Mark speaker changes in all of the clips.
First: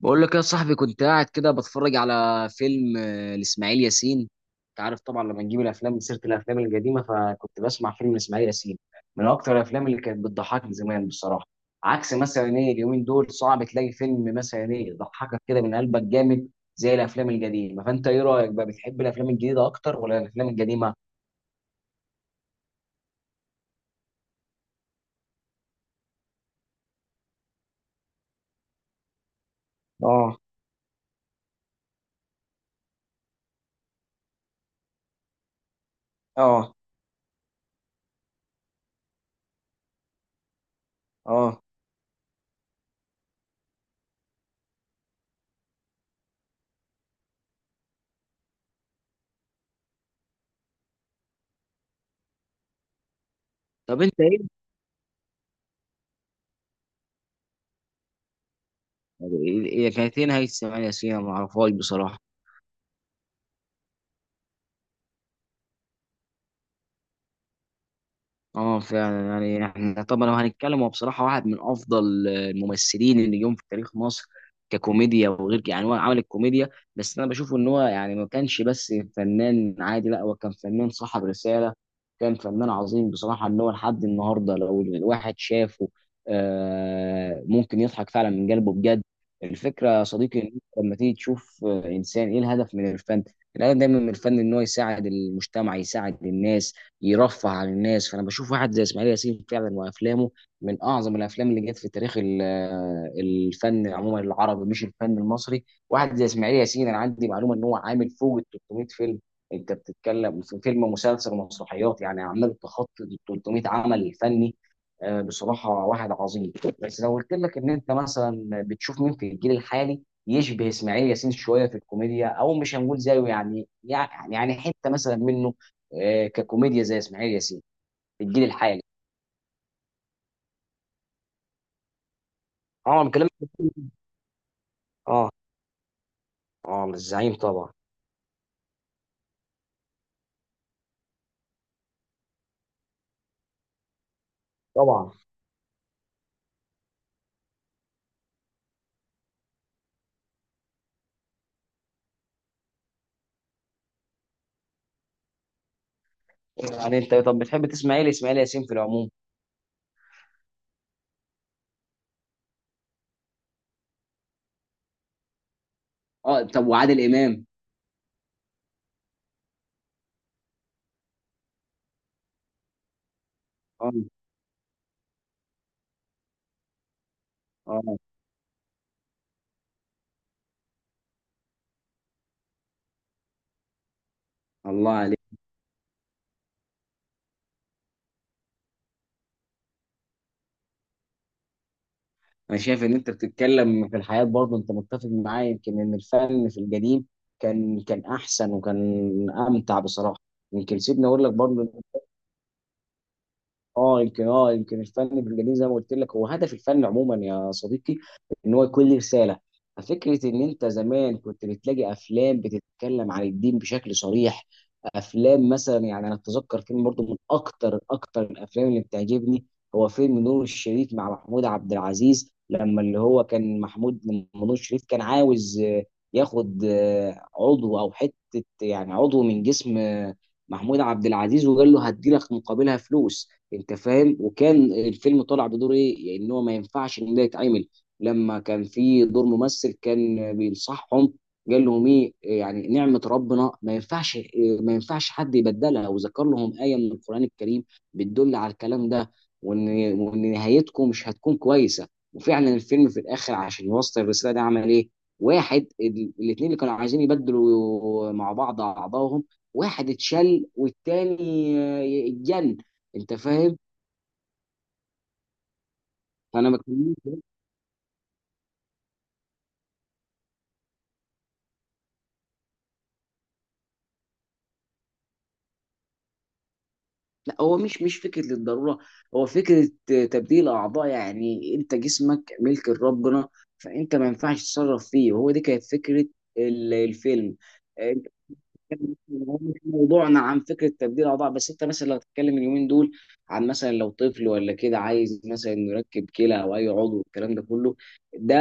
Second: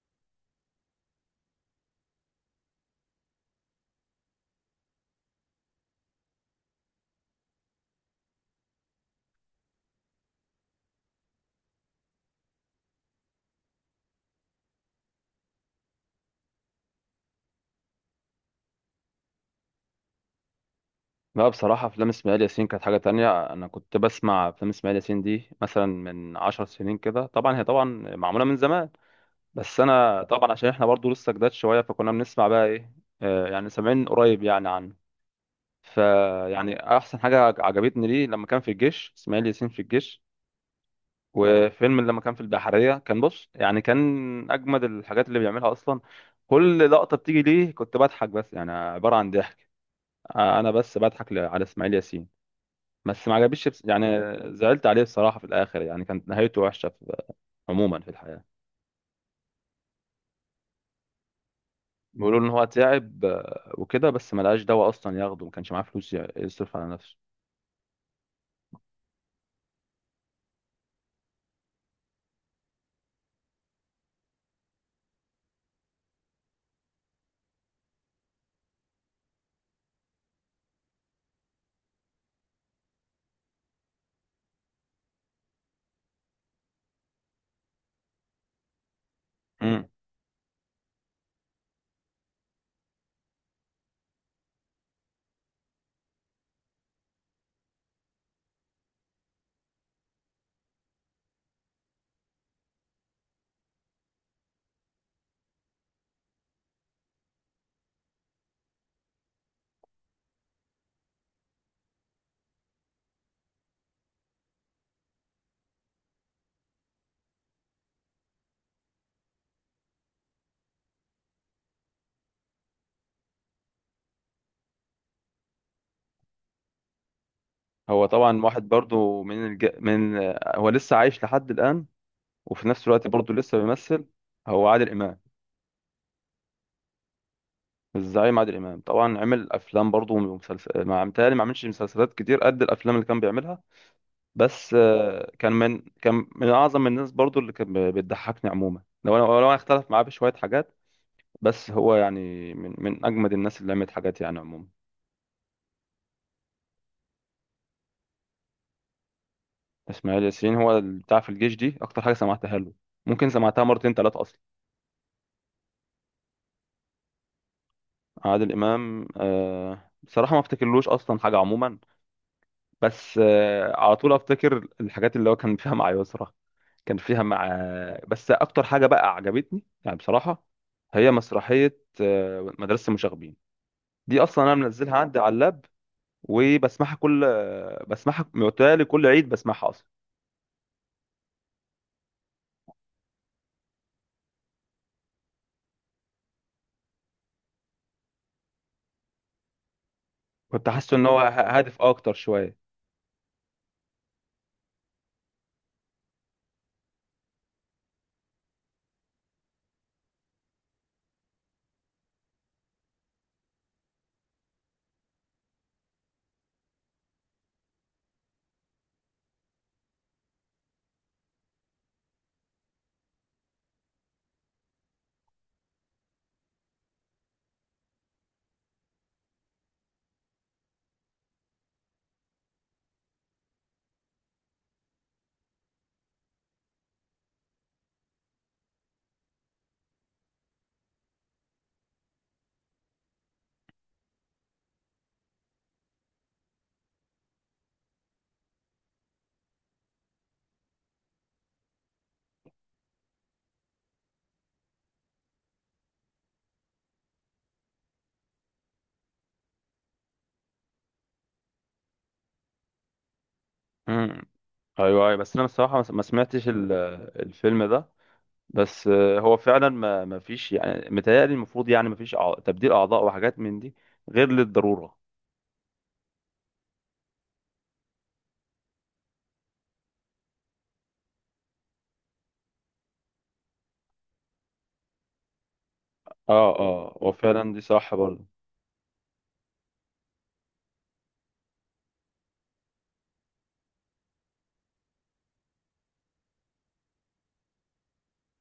Speaker 1: بقول لك يا صاحبي، كنت قاعد كده بتفرج على فيلم لإسماعيل ياسين. انت عارف طبعا لما نجيب الافلام من سيره الافلام القديمه، فكنت بسمع فيلم لإسماعيل ياسين، من اكتر الافلام اللي كانت بتضحكني زمان بصراحه. عكس مثلا ايه اليومين دول، صعب تلاقي فيلم مثلا ايه يضحكك كده من قلبك جامد زي الافلام القديمه. فانت ايه رايك بقى، بتحب الافلام الجديده اكتر ولا الافلام القديمه؟
Speaker 2: لا بصراحة، أفلام إسماعيل ياسين كانت حاجة تانية. أنا كنت بسمع أفلام إسماعيل ياسين دي مثلا من 10 سنين كده، طبعا هي طبعا معمولة من زمان. بس أنا
Speaker 1: اه.
Speaker 2: طبعا عشان إحنا برضو لسه جداد شوية، فكنا بنسمع بقى إيه، يعني سامعين قريب يعني عنه.
Speaker 1: اه.
Speaker 2: فيعني أحسن حاجة عجبتني ليه لما كان في الجيش، إسماعيل ياسين في الجيش.
Speaker 1: اه.
Speaker 2: وفيلم لما كان في البحرية، كان بص يعني كان أجمد الحاجات اللي بيعملها أصلا. كل لقطة بتيجي ليه كنت بضحك، بس يعني عبارة عن ضحك. أنا بس بضحك على إسماعيل ياسين. بس ما عجبنيش،
Speaker 1: طب
Speaker 2: يعني
Speaker 1: انت ايه؟
Speaker 2: زعلت عليه بصراحة في الآخر، يعني كانت نهايته وحشة عموما في الحياة.
Speaker 1: هي كانت ايه نهايه إسماعيل ياسين؟ أنا ما اعرفهاش بصراحه.
Speaker 2: بيقولوا إن هو تعب، وكده، بس ما لقاش دواء أصلا ياخده، ما كانش معاه فلوس يصرف على نفسه.
Speaker 1: اه فعلا، يعني احنا طبعا لو هنتكلم، هو بصراحه واحد من افضل الممثلين اللي جم في تاريخ مصر ككوميديا، وغير كده يعني هو عمل الكوميديا. بس انا بشوف ان هو يعني ما كانش بس فنان عادي، لا هو كان فنان صاحب رساله، كان فنان عظيم بصراحه، ان هو لحد النهارده لو الواحد شافه ممكن يضحك فعلا من قلبه بجد.
Speaker 2: مم.
Speaker 1: الفكره يا صديقي إن أنت لما تيجي تشوف انسان، ايه الهدف من الفن؟ الهدف دايما من الفن ان هو يساعد المجتمع، يساعد الناس، يرفه عن الناس. فانا بشوف واحد زي اسماعيل ياسين فعلا، وافلامه من اعظم الافلام اللي جت في تاريخ الفن عموما العربي، مش الفن المصري. واحد زي اسماعيل ياسين، انا عندي معلومه ان هو عامل فوق ال 300 فيلم. انت بتتكلم في فيلم، مسلسل، ومسرحيات، يعني عمال تخطي ال 300 عمل فني. بصراحه واحد عظيم. بس لو قلت لك ان انت مثلا بتشوف مين في الجيل الحالي يشبه اسماعيل ياسين شويه في الكوميديا، او مش هنقول زيه، يعني حته مثلا منه، ككوميديا زي اسماعيل ياسين،
Speaker 2: هو
Speaker 1: في
Speaker 2: طبعا
Speaker 1: الجيل
Speaker 2: واحد
Speaker 1: الحالي.
Speaker 2: برضو من الج... من آه، هو لسه عايش لحد الآن، وفي نفس الوقت
Speaker 1: طبعا كلام.
Speaker 2: برضو لسه بيمثل. هو عادل إمام.
Speaker 1: اه. اه الزعيم طبعا.
Speaker 2: الزعيم عادل إمام طبعا عمل أفلام برضو ومسلسل، ما متهيألي ما عملش مسلسلات كتير قد الأفلام اللي كان بيعملها. بس
Speaker 1: طبعا.
Speaker 2: كان من اعظم الناس برضو اللي كان بتضحكني عموما، لو انا اختلف معاه بشويه حاجات. بس هو يعني من اجمد الناس اللي عملت حاجات يعني عموما.
Speaker 1: يعني انت طب بتحب تسمع ايه لاسماعيل ياسين في العموم؟
Speaker 2: اسماعيل ياسين، هو اللي بتاع في الجيش دي اكتر حاجه سمعتها له. ممكن سمعتها مرتين ثلاثه اصلا.
Speaker 1: اه طب وعادل امام؟
Speaker 2: عادل امام، آه بصراحه ما افتكرلوش اصلا حاجه عموما. بس
Speaker 1: اه.
Speaker 2: على طول افتكر الحاجات اللي هو كان فيها مع يسرا. كان فيها مع.
Speaker 1: اه
Speaker 2: بس اكتر حاجه بقى عجبتني يعني بصراحه، هي مسرحيه مدرسه المشاغبين. دي اصلا انا
Speaker 1: الله
Speaker 2: منزلها عندي
Speaker 1: عليك.
Speaker 2: على اللاب. وبسمعها كل بسمعها متهيألي كل عيد، بسمعها اصلا.
Speaker 1: انا شايف ان انت بتتكلم في الحياه برضه، انت متفق معايا يمكن ان الفن في القديم كان احسن وكان امتع بصراحه.
Speaker 2: كنت
Speaker 1: يمكن
Speaker 2: حاسس ان
Speaker 1: سيبني
Speaker 2: هو
Speaker 1: اقول لك برضه،
Speaker 2: هادف اكتر شويه.
Speaker 1: اه يمكن يمكن الفن بالجميل زي ما قلت لك، هو هدف الفن عموما يا صديقي ان هو يكون ليه رساله. ففكره ان انت زمان كنت بتلاقي افلام بتتكلم عن الدين بشكل صريح، افلام مثلا يعني انا اتذكر فيلم برضه من اكتر الافلام اللي بتعجبني، هو فيلم نور الشريف مع محمود عبد العزيز، لما اللي هو كان محمود، لما نور الشريف كان عاوز ياخد عضو او حته يعني عضو من جسم محمود عبد العزيز، وقال له هدي لك مقابلها فلوس، انت فاهم. وكان الفيلم طالع بدور ايه، يعني ان هو ما ينفعش ان ده يتعمل. لما كان في دور ممثل كان بينصحهم، قال لهم ايه يعني نعمة ربنا، ما ينفعش، ما ينفعش حد يبدلها، وذكر لهم آية من القرآن الكريم بتدل على الكلام ده، وان نهايتكم مش هتكون كويسة. وفعلا الفيلم في الاخر عشان يوصل الرسالة ده عمل ايه، واحد الاتنين اللي كانوا عايزين يبدلوا مع بعض اعضائهم، واحد اتشل، والتاني اتجن، انت فاهم.
Speaker 2: امم. ايوه ايوه، بس انا بصراحه ما سمعتش
Speaker 1: انا ما بتكلمش.
Speaker 2: الفيلم ده. بس هو فعلا ما فيش يعني متهيألي، المفروض يعني ما فيش تبديل اعضاء وحاجات من دي، غير للضروره.
Speaker 1: لا هو مش فكره للضروره، هو فكره تبديل اعضاء، يعني انت جسمك ملك لربنا، فانت ما ينفعش تتصرف فيه. وهو دي كانت فكره
Speaker 2: اه اه، هو
Speaker 1: الفيلم.
Speaker 2: فعلا دي صح
Speaker 1: آه،
Speaker 2: برضه.
Speaker 1: هو مش موضوعنا عن فكره تبديل اعضاء، بس انت مثلا لو هتتكلم اليومين دول عن مثلا لو طفل ولا كده عايز مثلا انه يركب كلى او اي عضو، والكلام ده كله ده،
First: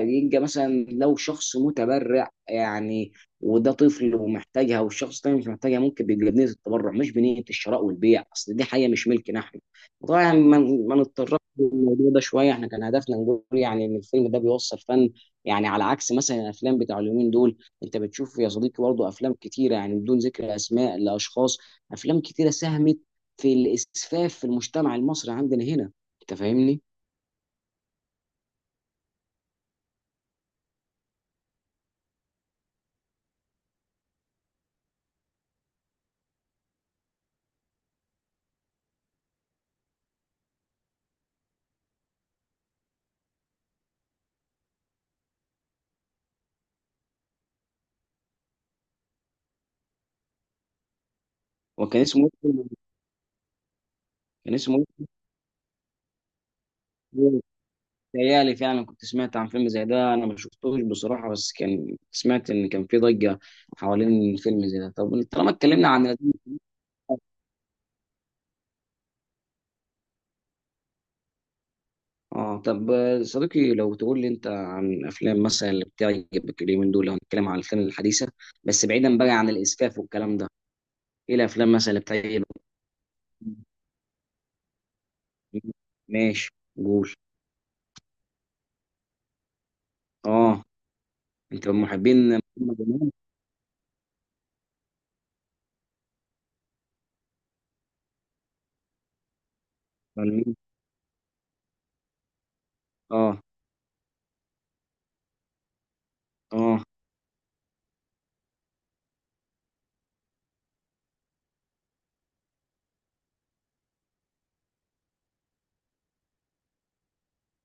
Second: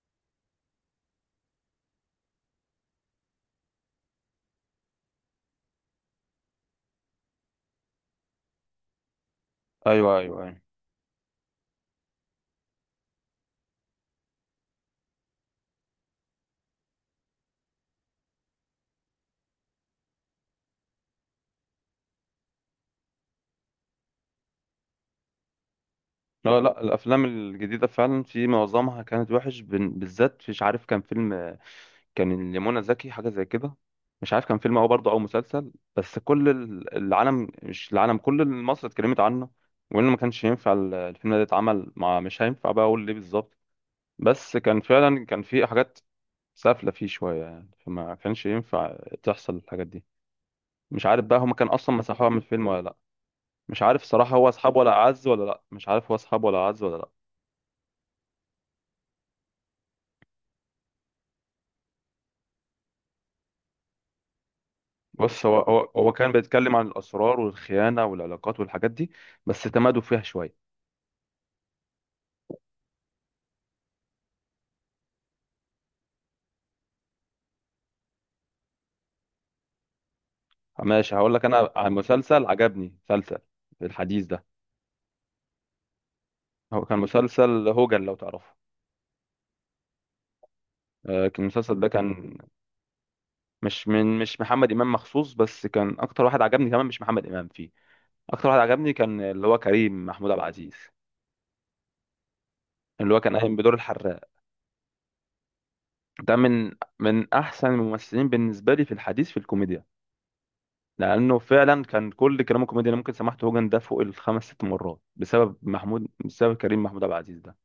Speaker 1: يبقى مثلا لو شخص متبرع يعني، وده طفل ومحتاجها، والشخص التاني مش محتاجها، ممكن بيبقى بنيه التبرع مش بنيه الشراء والبيع، اصل دي حاجه مش ملكنا احنا
Speaker 2: ايوه
Speaker 1: طبعا. يعني
Speaker 2: ايوه
Speaker 1: ما
Speaker 2: ايوه.
Speaker 1: ما نتطرقش للموضوع ده شويه، احنا كان هدفنا نقول يعني ان الفيلم ده بيوصل فن، يعني على عكس مثلا الافلام بتاع اليومين دول. انت بتشوف يا صديقي برضه افلام كتيره، يعني بدون ذكر اسماء لاشخاص، افلام كتيره ساهمت في الاسفاف في المجتمع المصري عندنا هنا، انت
Speaker 2: لا لا،
Speaker 1: فاهمني.
Speaker 2: الافلام الجديده فعلا في معظمها كانت وحش بالذات. مش عارف، كان فيلم كان لمنى زكي حاجه زي كده. مش عارف كان فيلم او برضه او مسلسل، بس كل العالم، مش العالم، كل مصر اتكلمت عنه. وانه ما كانش ينفع الفيلم ده يتعمل مع، مش هينفع بقى اقول ليه بالظبط. بس كان فعلا كان في حاجات سافله فيه شويه يعني، فما كانش ينفع تحصل الحاجات دي. مش عارف بقى هما كان اصلا
Speaker 1: وكان
Speaker 2: مسحوها
Speaker 1: اسمه.
Speaker 2: من الفيلم ولا لا. مش عارف صراحه، هو
Speaker 1: كان
Speaker 2: اصحاب
Speaker 1: اسمه.
Speaker 2: ولا اعز ولا لا، مش عارف هو اصحاب ولا اعز ولا لا.
Speaker 1: تهيألي فعلا كنت سمعت عن فيلم زي ده، انا ما شفتوش بصراحه، بس كان سمعت ان كان في ضجه حوالين فيلم زي ده. طب
Speaker 2: بص
Speaker 1: طالما
Speaker 2: هو
Speaker 1: اتكلمنا
Speaker 2: هو هو
Speaker 1: عن.
Speaker 2: كان بيتكلم عن الاسرار والخيانه والعلاقات والحاجات دي. بس تمادوا فيها شويه.
Speaker 1: اه طب صديقي لو تقول لي انت عن افلام مثلا اللي بتعجبك اليومين دول، لو هنتكلم عن الافلام الحديثه، بس بعيدا بقى عن الاسفاف والكلام ده،
Speaker 2: ماشي، هقول
Speaker 1: ايه
Speaker 2: لك انا
Speaker 1: الافلام مثلا
Speaker 2: عن
Speaker 1: اللي
Speaker 2: مسلسل
Speaker 1: بتعجبك؟
Speaker 2: عجبني، مسلسل في الحديث ده.
Speaker 1: ماشي.
Speaker 2: هو كان
Speaker 1: قول.
Speaker 2: مسلسل هوجن، لو تعرفه.
Speaker 1: اه.
Speaker 2: كان
Speaker 1: انت
Speaker 2: المسلسل
Speaker 1: من
Speaker 2: ده
Speaker 1: محبين
Speaker 2: كان.
Speaker 1: محمد امام
Speaker 2: مش محمد امام مخصوص، بس كان اكتر واحد عجبني كمان مش محمد امام فيه. اكتر واحد عجبني كان اللي هو كريم محمود
Speaker 1: ولا
Speaker 2: عبد
Speaker 1: مين؟
Speaker 2: العزيز، اللي هو كان
Speaker 1: اه.
Speaker 2: قايم بدور الحراق. ده من
Speaker 1: اه.
Speaker 2: من احسن الممثلين بالنسبه لي في الحديث في الكوميديا. لانه فعلا كان كل كلامه كوميدي، انا ممكن سمعت هوجن ده فوق الخمس ست مرات بسبب محمود، بسبب كريم محمود عبد العزيز ده.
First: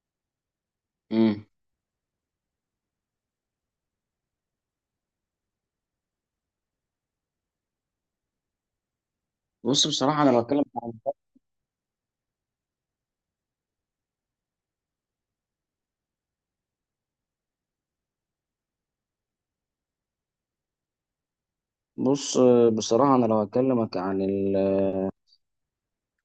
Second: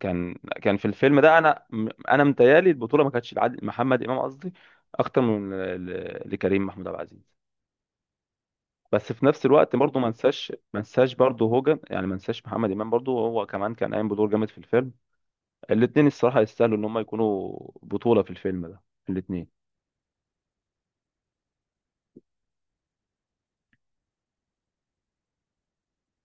Speaker 2: كان كان في الفيلم ده
Speaker 1: امم.
Speaker 2: انا. انا متهيألي البطوله ما كانتش لعادل، محمد امام قصدي، اكتر من لكريم محمود عبد العزيز. بس في نفس الوقت
Speaker 1: بص
Speaker 2: برضه ما
Speaker 1: بصراحه انا
Speaker 2: انساش
Speaker 1: بتكلم
Speaker 2: ما
Speaker 1: عن.
Speaker 2: انساش برضه هوجن، يعني ما انساش محمد امام برضه، هو كمان كان قايم بدور جامد في الفيلم. الاثنين الصراحه يستاهلوا ان هم يكونوا بطوله في الفيلم ده، الاثنين.
Speaker 1: بص بصراحه انا لو هكلمك عن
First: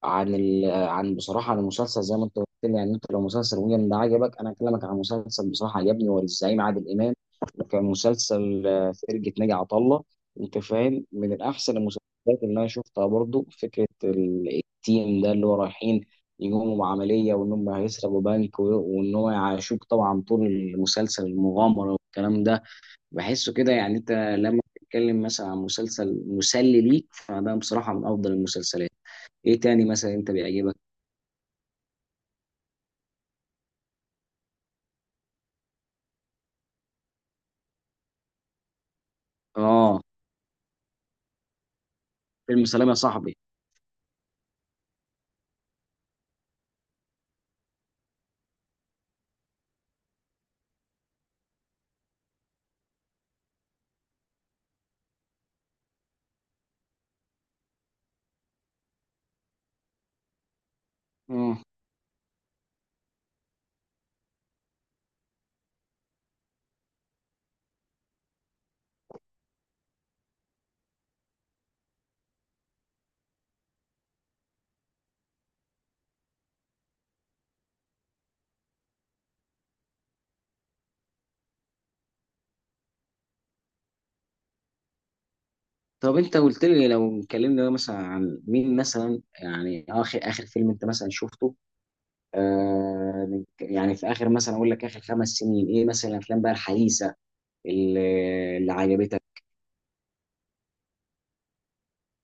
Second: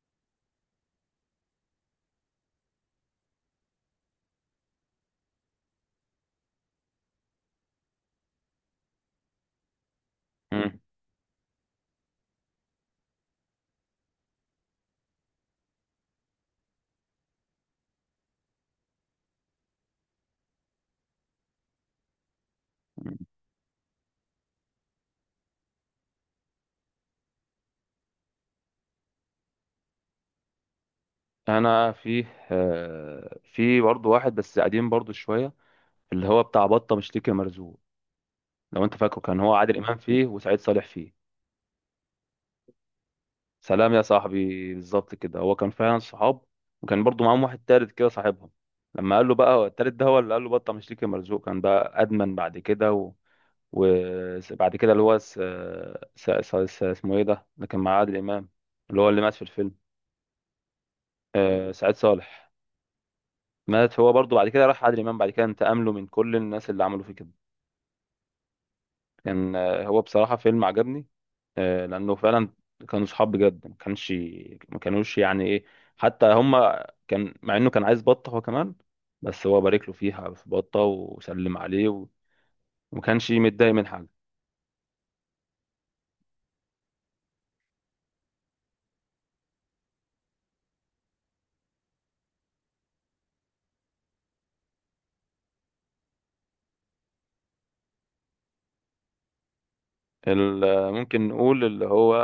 Speaker 1: عن عن بصراحه عن المسلسل زي ما انت قلت لي، يعني انت لو مسلسل ويجن ده عجبك، انا اكلمك عن مسلسل بصراحه عجبني، هو للزعيم عادل امام، وكان مسلسل فرقه ناجي عطا الله، انت
Speaker 2: مم.
Speaker 1: فاهم، من الاحسن المسلسلات اللي انا شفتها برضو. فكره التيم ده اللي هو رايحين يقوموا بعمليه، وان هم هيسرقوا بنك، وان هو يعيشوك طبعا طول المسلسل المغامره والكلام ده، بحسه كده. يعني انت لما تتكلم مثلا عن مسلسل مسلي ليك، فده بصراحه من افضل المسلسلات. ايه تاني مثلا انت بيعجبك؟
Speaker 2: انا في في برضه واحد بس قديم برضه شويه، اللي هو بتاع بطة مشتكي مرزوق. لو انت فاكره، كان هو عادل امام
Speaker 1: اه.
Speaker 2: فيه وسعيد صالح فيه.
Speaker 1: فيلم سلام يا صاحبي.
Speaker 2: سلام يا صاحبي، بالظبط كده، هو كان فعلا صحاب. وكان برضو معاهم واحد تالت كده صاحبهم. لما قال له بقى، هو التالت ده هو اللي قال له بطة مشتكي مرزوق، كان بقى ادمن بعد كده. و... وبعد كده اللي هو اسمه ايه ده اللي كان مع عادل امام، اللي هو اللي مات في الفيلم.
Speaker 1: اه
Speaker 2: سعيد صالح. مات هو برضو بعد كده، راح عادل امام بعد كده انتقم له من كل الناس اللي عملوا فيه كده. كان هو بصراحة فيلم عجبني. لأنه فعلا كانوا صحاب بجد، ما كانش ما كانوش يعني إيه. حتى هما كان مع إنه كان عايز بطة هو كمان، بس هو بارك له فيها في بطة وسلم عليه، وما كانش متضايق من حاجة.
Speaker 1: طب انت قلت لي لو اتكلمنا مثلا عن مين، مثلا يعني اخر فيلم انت مثلا شفته، يعني في اخر مثلا اقول لك اخر 5 سنين، ايه مثلا الافلام بقى الحديثه اللي, اللي عجبتك؟
Speaker 2: ممكن نقول اللي هو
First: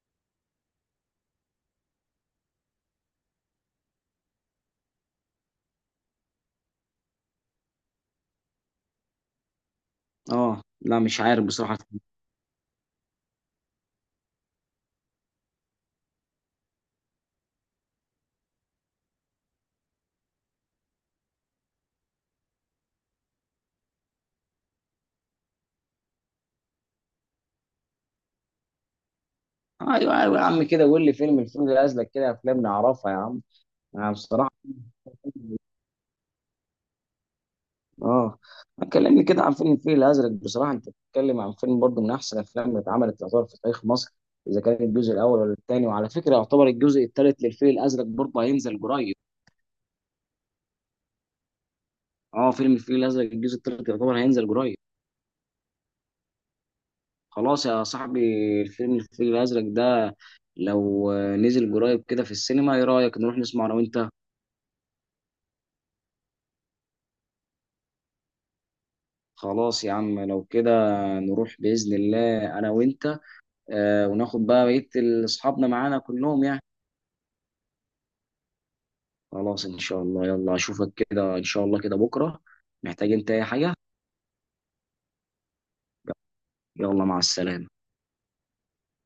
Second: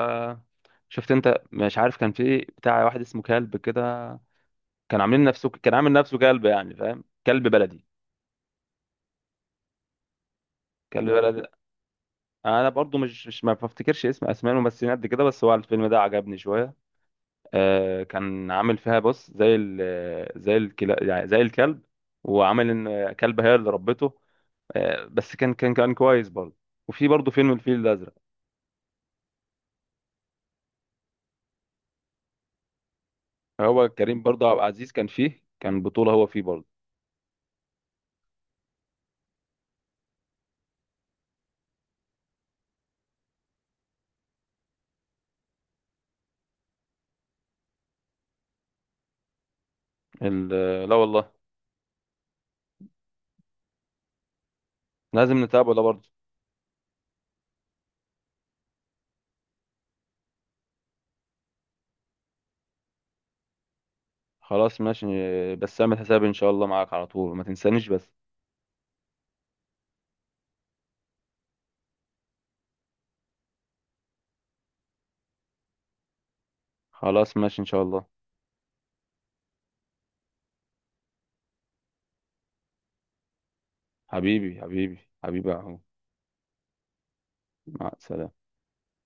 Speaker 2: شفت أنت، مش عارف كان في بتاع واحد اسمه كلب كده. كان عامل نفسه كلب، يعني فاهم، كلب بلدي.
Speaker 1: اه لا
Speaker 2: كلب
Speaker 1: مش عارف
Speaker 2: بلدي.
Speaker 1: بصراحه.
Speaker 2: انا برضو مش مش ما بفتكرش اسمائهم بس قد كده، بس هو الفيلم ده عجبني شوية. كان عامل فيها بص زي زي الكلا، يعني زي الكلب. وعامل ان كلبة هي اللي ربته. بس كان كويس برضه. وفي برضه فيلم الفيل الازرق.
Speaker 1: ايوه ايوه يا عم كده، قول لي الفيلم ده ازلك كده، افلام نعرفها يا عم.
Speaker 2: هو
Speaker 1: انا
Speaker 2: كريم برضه
Speaker 1: بصراحه.
Speaker 2: عبد العزيز كان فيه، كان بطولة هو فيه برضه.
Speaker 1: اه. كلمني كده عن فيلم الفيل الازرق، بصراحه انت بتتكلم عن فيلم برضه من احسن الافلام اللي اتعملت، يعتبر في تاريخ مصر، اذا كان الجزء الاول ولا الثاني. وعلى فكره يعتبر الجزء الثالث للفيل الازرق برضه هينزل قريب.
Speaker 2: لا والله.
Speaker 1: اه فيلم الفيل الازرق الجزء الثالث يعتبر هينزل قريب.
Speaker 2: لازم نتابعه ده برضه.
Speaker 1: خلاص يا صاحبي، الفيل الازرق ده لو نزل قريب كده في السينما، ايه رايك نروح نسمع انا وانت؟
Speaker 2: خلاص ماشي. بس اعمل حسابي ان شاء الله معاك على طول، ما تنسانيش بس.
Speaker 1: خلاص يا عم، لو كده نروح باذن الله انا وانت، وناخد بقى بقيه اصحابنا معانا كلهم يعني.
Speaker 2: خلاص ماشي ان شاء الله.
Speaker 1: خلاص ان شاء الله. يلا اشوفك كده ان شاء الله كده بكره. محتاج انت اي حاجه؟
Speaker 2: حبيبي حبيبي، حبيبي اهو.
Speaker 1: يلا مع السلامه.
Speaker 2: مع السلامة.